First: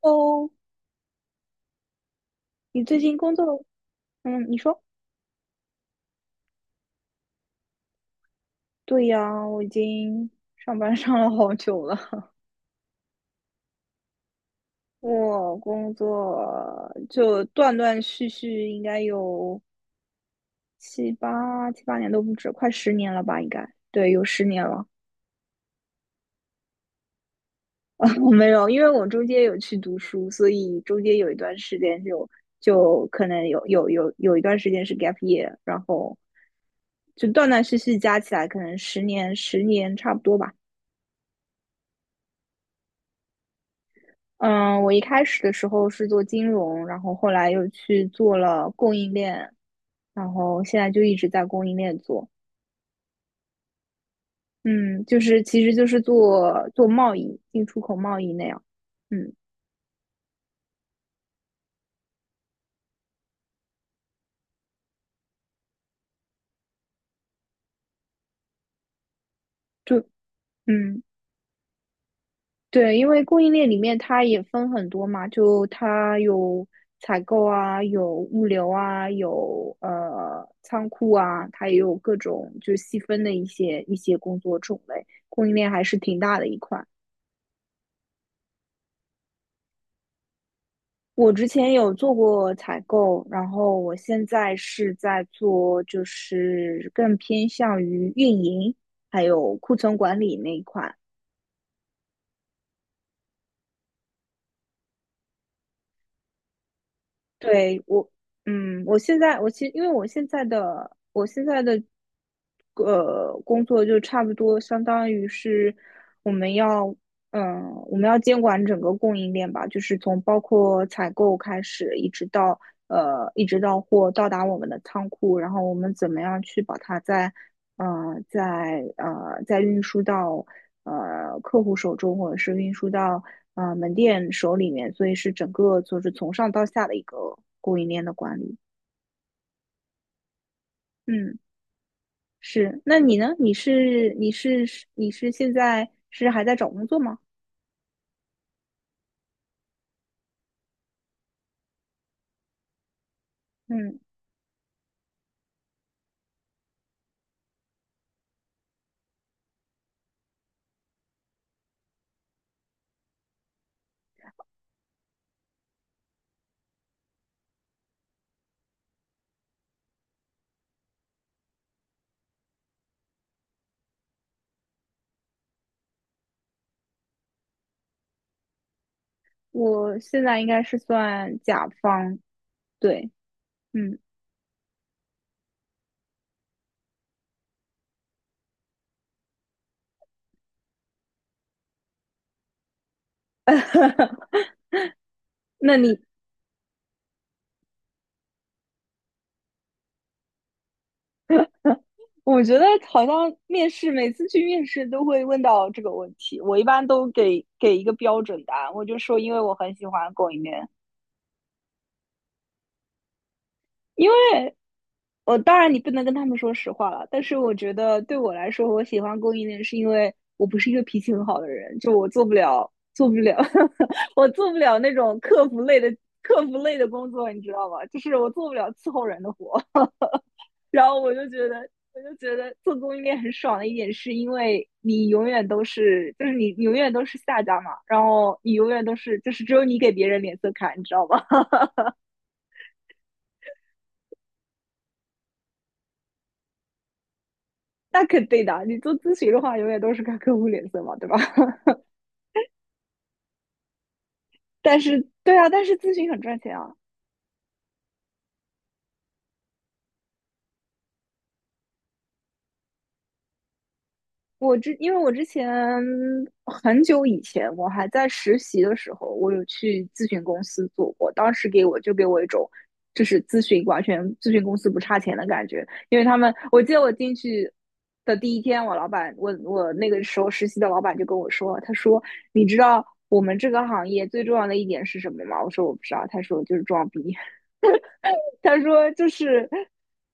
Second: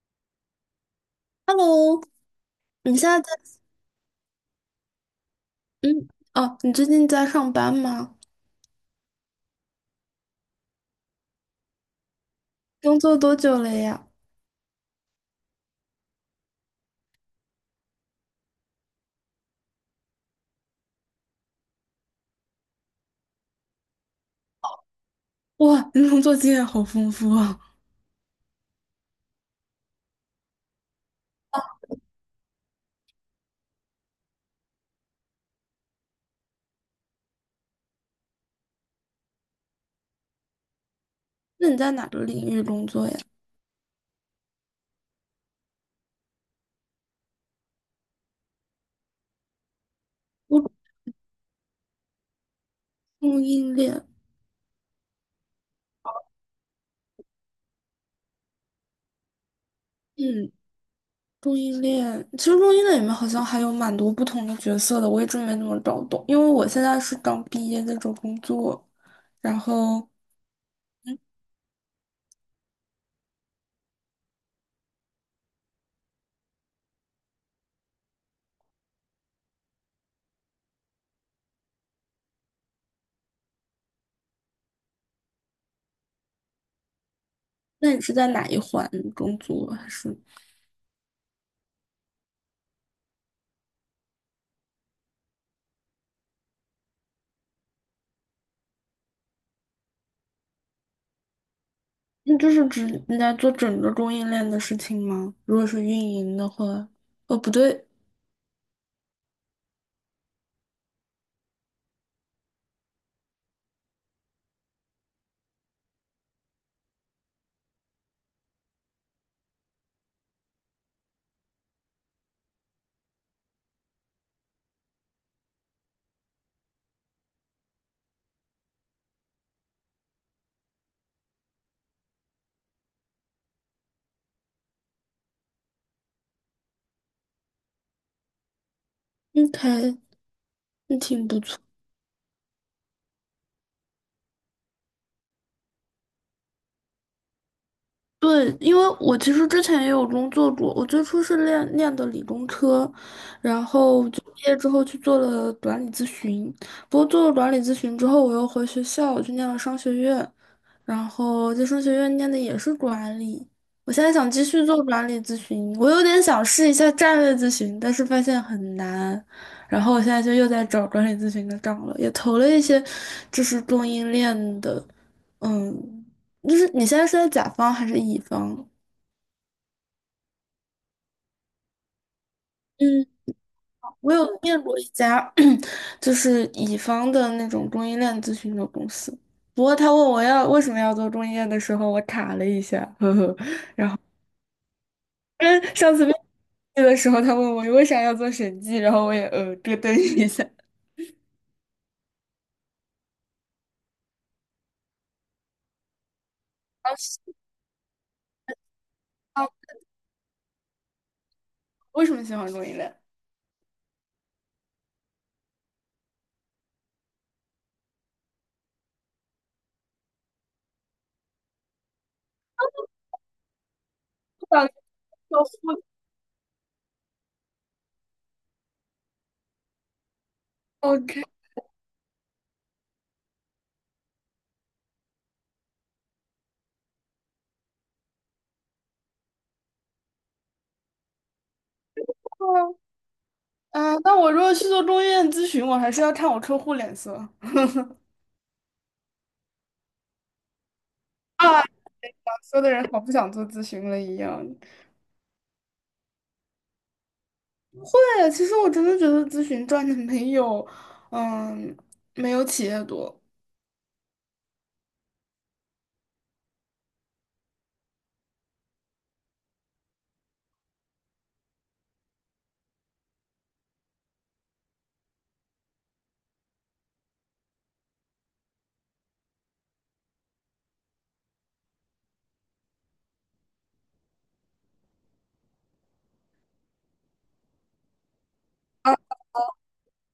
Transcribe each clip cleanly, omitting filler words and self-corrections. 哦，Hello，你你最现近在在。工作？嗯，你说？嗯。哦，你最近在上班吗？对呀，我已经上班上了好久了。工作多久了呀？我工作就断断续续，应该有七八年都不止，快十年了吧？应该，对，有十年了。哇，你工作经验好丰富啊！我没有，因为我中间有去读书，所以中间有一段时间就可能有一段时间是 gap year，然后就断断续续加起来，可能十年差不多吧。那你在哪个领域工作呀？嗯，我一开始的时候是做金融，然后后来又去做了供应链，然后现我在就一直在供应链做。供应链。嗯，就是其实就是做做贸易，进出口贸易那样。嗯，嗯，供应链，其实供应链里面好像还有蛮多不同的角色的，我一直没怎么搞懂，因为我现在是刚毕业在找工作，然就后，嗯嗯，对，因为供应链里面它也分很多嘛，就它有采购啊，有物流啊，有仓库啊，它也有各种就是细分的一些工作种类，供应链还是挺大的一块。那你是在哪一环工作啊？还是我之前有做过采购，然后我现在是在做，就是更偏向于运营还有库存管理那一块。那就是指你在做整个供应链的事情吗？如果是运营的话。哦，不对，对。我，我现在我其实因为我现在的工作就差不多相当于是我们要嗯我们要监管整个供应链吧，就是从包括采购开始，一直到货到达我们的仓库，然后我们怎么样去把它在在运输到客户手中，或者是运输到门店手里面，所以是整个就是从上到下的一个供应链的管理。嗯。还那挺嗯，不错。是。那你呢？你现在是还在找工作吗？对，因为我其实之前也有工作过，我最初是练的理工科，然嗯，后就毕业之后去做了管理咨询。不过做了管理咨询之后，我又回学校，去念了商学院，然后在商学院念的也是管理。我现在想继续做管理咨询，我有点想试一下战略咨询，但是发现很难。然后我现在就又在找管理咨询的岗了，也投了一些就是供应链的。嗯，就是你现在是在甲方还是乙方？我现在应该是算甲方，嗯，对，嗯。我有面过一家 就是乙方的那种供应链咨询的公司，不过他问我要为什么要做供应链的时候，我卡了一下，呵呵，那因上你次面试的时候他问我为啥要做审计，然后我也咯噔一下。我觉得好像面试每次去面试都会问到这个问题，我一般都给一个标准答案，我就说因为啊，我很喜欢供应链，为什么喜欢供应链？因为我当然你不能跟他们说实话了，但是我觉得对我来说，我喜欢供应链是因为我不是一个脾气很好的人，就我做不了，我做不我想了那种做客服类互。 的客服类的工作，你知道吗？就是我做不了伺候人的活。然后 OK。 我就觉得，我就觉得做供应链很爽的一点，是因为你永远都是，就是你永远都是下家嘛，然后你永远都是，就是只有你给别人脸色看，你知道吗？啊，那我如果去做供应链咨询，我还是要看我客户脸色那肯定的，你做咨询的话，永远都是看客户脸色嘛，对吧？啊。说的人好不想做咨询了一样。但是，对啊，但是咨询很赚钱啊，对，其实我真的觉得咨询赚的没有，嗯，没有企业多。因为我之前很久以前，我还在实习的时候，我有去咨询公司做过，当时给我一种，就是咨询公司不差钱的感觉，因为他们，我记得我进去的第一天，我老板，我那个时候实习的老板就跟我说，他说，你知道我们这个行业最重要的一点是什么吗？我说我不知道，他说就是装逼。他说就是，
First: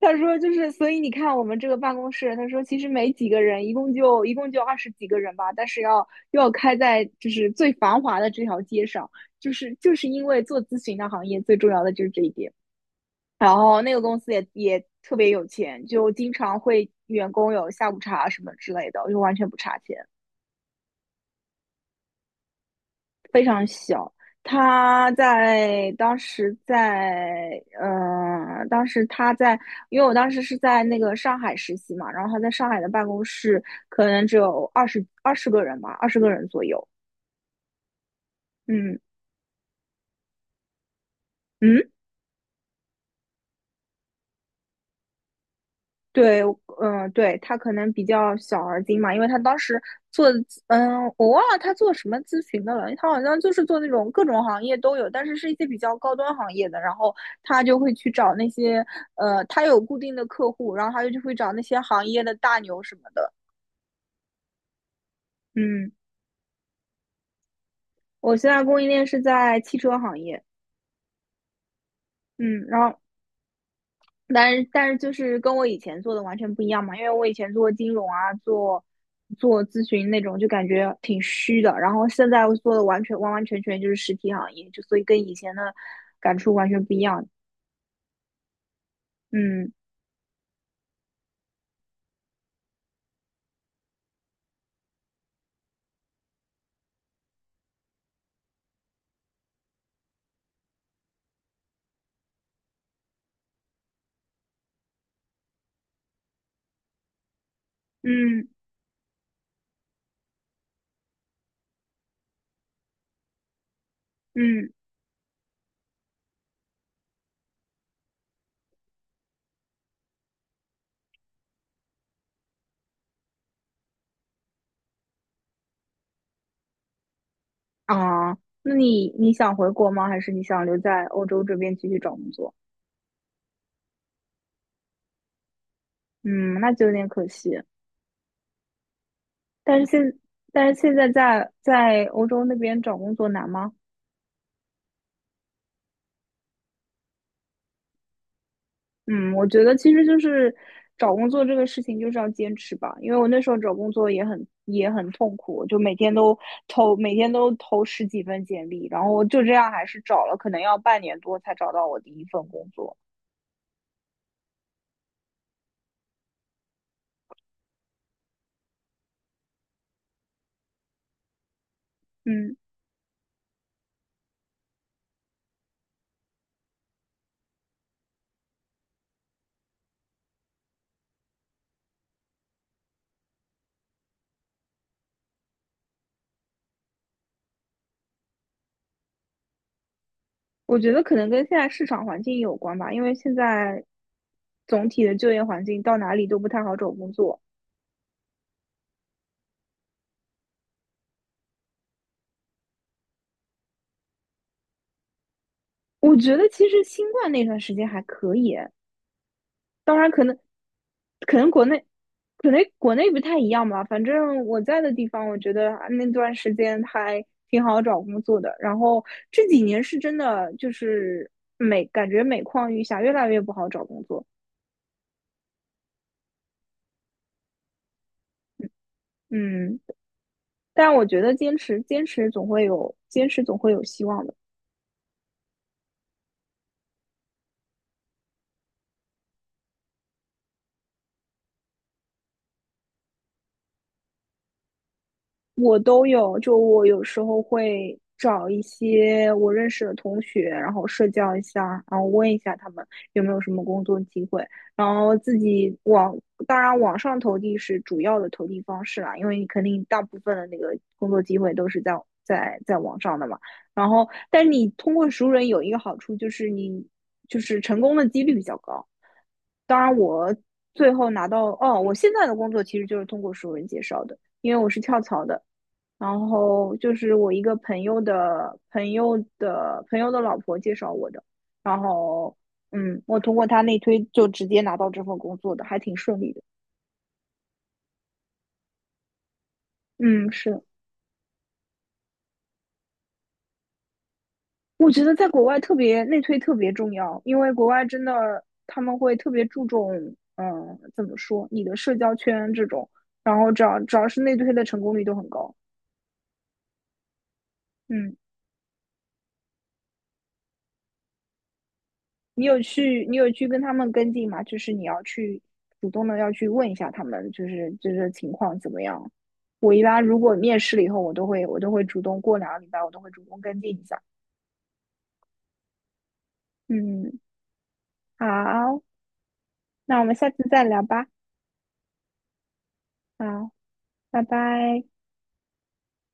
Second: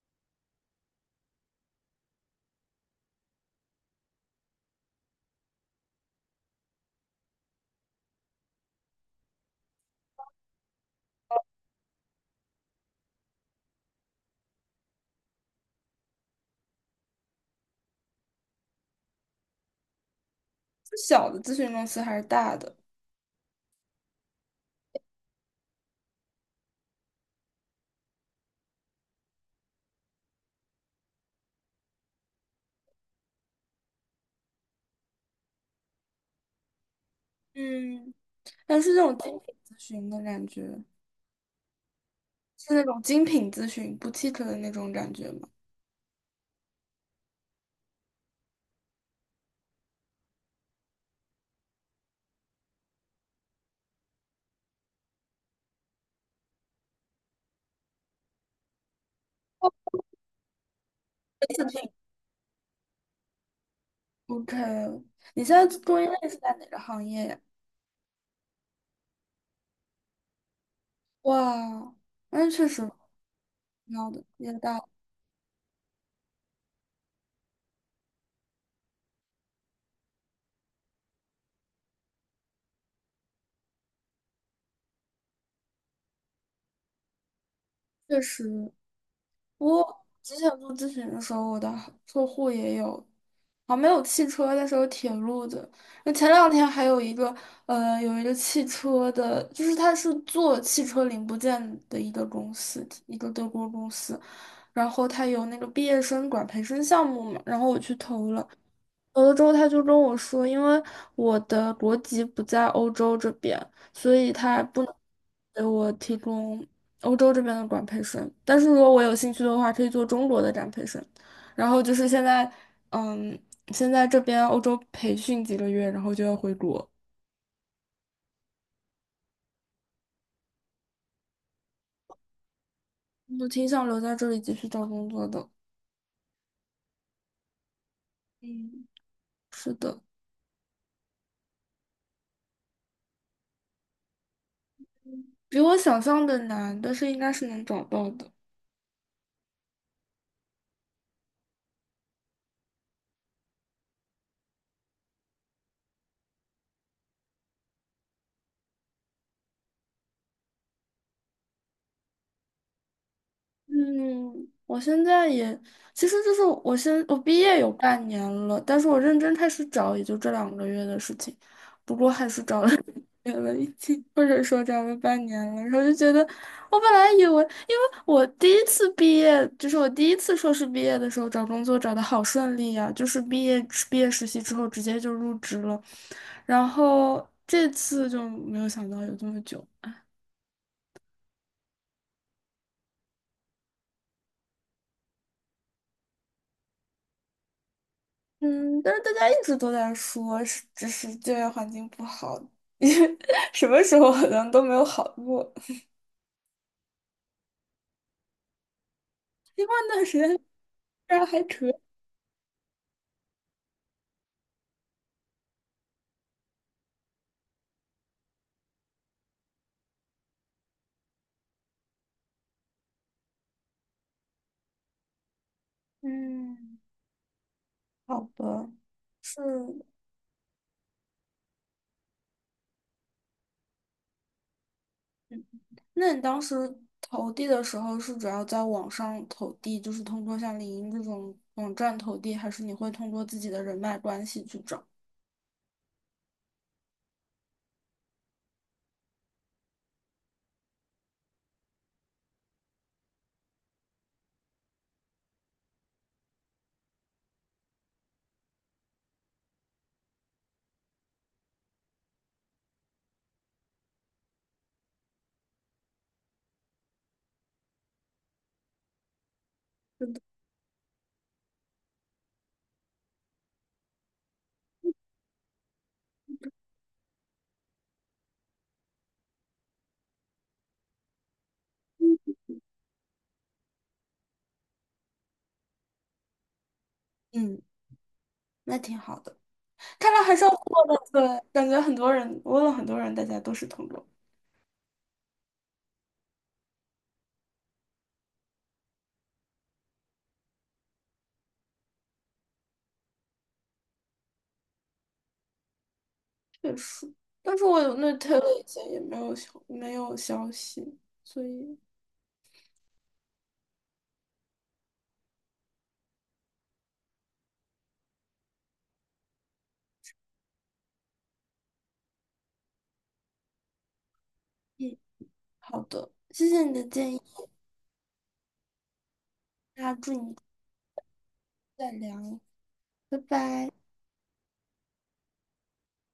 他说就是，所以你看我们这个办公室，他说其实没几个人，一共就20几个人吧，但是要又要开在就是最繁华的这条街上，就是因为做咨询的行业最重要的就是这一点。然后那个公司也特别有钱，就经常会员工有下午茶什么之类的，就完全不差钱。小的咨询公司还是大的？非常小。他在当时在嗯，当时他在，因为我当时是在那个上海实习嘛，然后他在上海的办公室可能只有二十个人吧，二十个人左右。嗯，但是嗯那种精品咨询的感觉，嗯，是那种精品咨询不 o u t i q 的那种感觉吗？对，嗯，对，他可能比较小而精嘛，因为他当时做的咨嗯，我忘了他做什么咨询的了，他好像就是做那种各种行业都有，但是是一些比较高端行业的，然后他就会去找那些，他有固定的客户，然后他就会找那次些品行业的大牛什么的。？OK，你现在嗯，做链是在哪个行业呀？我现在供应链是在汽车行业，哇，那嗯，确然实后挺好的，也但是大。但是就是跟我以前做的完全不一样嘛，因为我以前做金融啊，做咨询那种，就感觉挺虚的。然后现在我做的完完全全就是实体行业，就所以跟以前的感触完全不一样。确实。嗯我之前做咨询的时候，我的客户也有，啊，没有汽车，但是有铁路的。那前两天还有一个，呃，有一个汽车的，就是他是做汽车零部件的一个公司，一个德国公司。然后他有那个毕业生管培生项目嘛，然后我去投了。嗯有了之后，他就跟我说，因为我的国籍不在欧洲这边，所以他嗯不能给我提供欧洲这边的管培生。但是如果我有兴趣的话，可以做中国的展培生。然后就是现在，嗯，现在这边欧洲培训几个月，然后就要回国。啊，那你想回国吗？还是你想留在欧洲这边继续找工作？我挺想留在这里继续找工作的。嗯，那就有点可惜。嗯，是但是的。现但是现在在欧洲那边找工作难吗？比我想象的难，但是应该是能找到的。嗯，我觉得其实就是找工作这个事情就是要坚持吧，因为我那时候找工作也很痛苦，就每天都投10几份简历，然后就这样还是找了，可能要半年多才找到我第一份工作。嗯，我现在也，其实就是我毕业有半年了，但是我认真开始找也就这两个月的事情，不过还是嗯，找了 两个月了已经，或者说找了半年了，然后就觉得我本来以为，因为我第一次毕业，就是我第一次硕士毕业的时候找工作找的好顺利呀、就是毕业实习之后直接就入职了，然后这次就没有想到有这么久。我觉得可能跟现在市场环境有关吧，因为现在总体的就业环境到哪里都不太好找工作。嗯，但是大家一直都在说，是只是就业环境不好，因为什么时候好像都没有好过。我觉得其实新冠那段时间还可以，因为那当段然时间这儿可还能国可以。内可能国内不太一样吧，反正我在的地方，我觉得啊那段时间还挺好找工作的。然后这几年是真的就是感觉每况愈下，越来越不好找工作。嗯，好吧，是。嗯，但我觉得坚持总会有希望的。嗯那你当时投递的时候是主要在网上投递，就是通过像领英这种网站投递，还是你会通过自己的人脉关系去找？我都有，就我有时候会找一些我认识的同学，然后社交一下，然后问一下他们有没有什么工作机会，然后自己网，当然网上投递是主要的投递方式啦，因为你肯定大部分的那个工作机会都是在网上的嘛。然后，但你通过熟人有一个好处就是你就是成功的几率比较高。当然，我最后拿到，哦，我现在的工作其实就是通过熟人介绍的，因为我是跳槽的。然后就是我一个朋友的朋友的朋友的老婆介绍我的，然后我通过他内推就直接拿到这份工作的，还挺顺利的。嗯，那挺好的。看来嗯，还是要是，过的，对，感觉很多人，我问了很多人，大家都是通过。我觉得在国外特别内推特别重要，因为国外真的他们会特别注重，嗯，怎么说，你的社交圈这种，然后只要是内推的成功率都很高。也是，但是我有那 嗯。t 了，l 以前也没有消息，所以。你有去跟他们跟进吗？就是你要去主动的要去问一下他们，就是情况怎么样。我一般如果面试了以后，我都会主动过2个礼拜，我都会主动跟进一下。嗯，好的，谢谢你的建嗯，议，好，那那我祝们下你次再聊吧。再聊，拜好，拜。拜拜。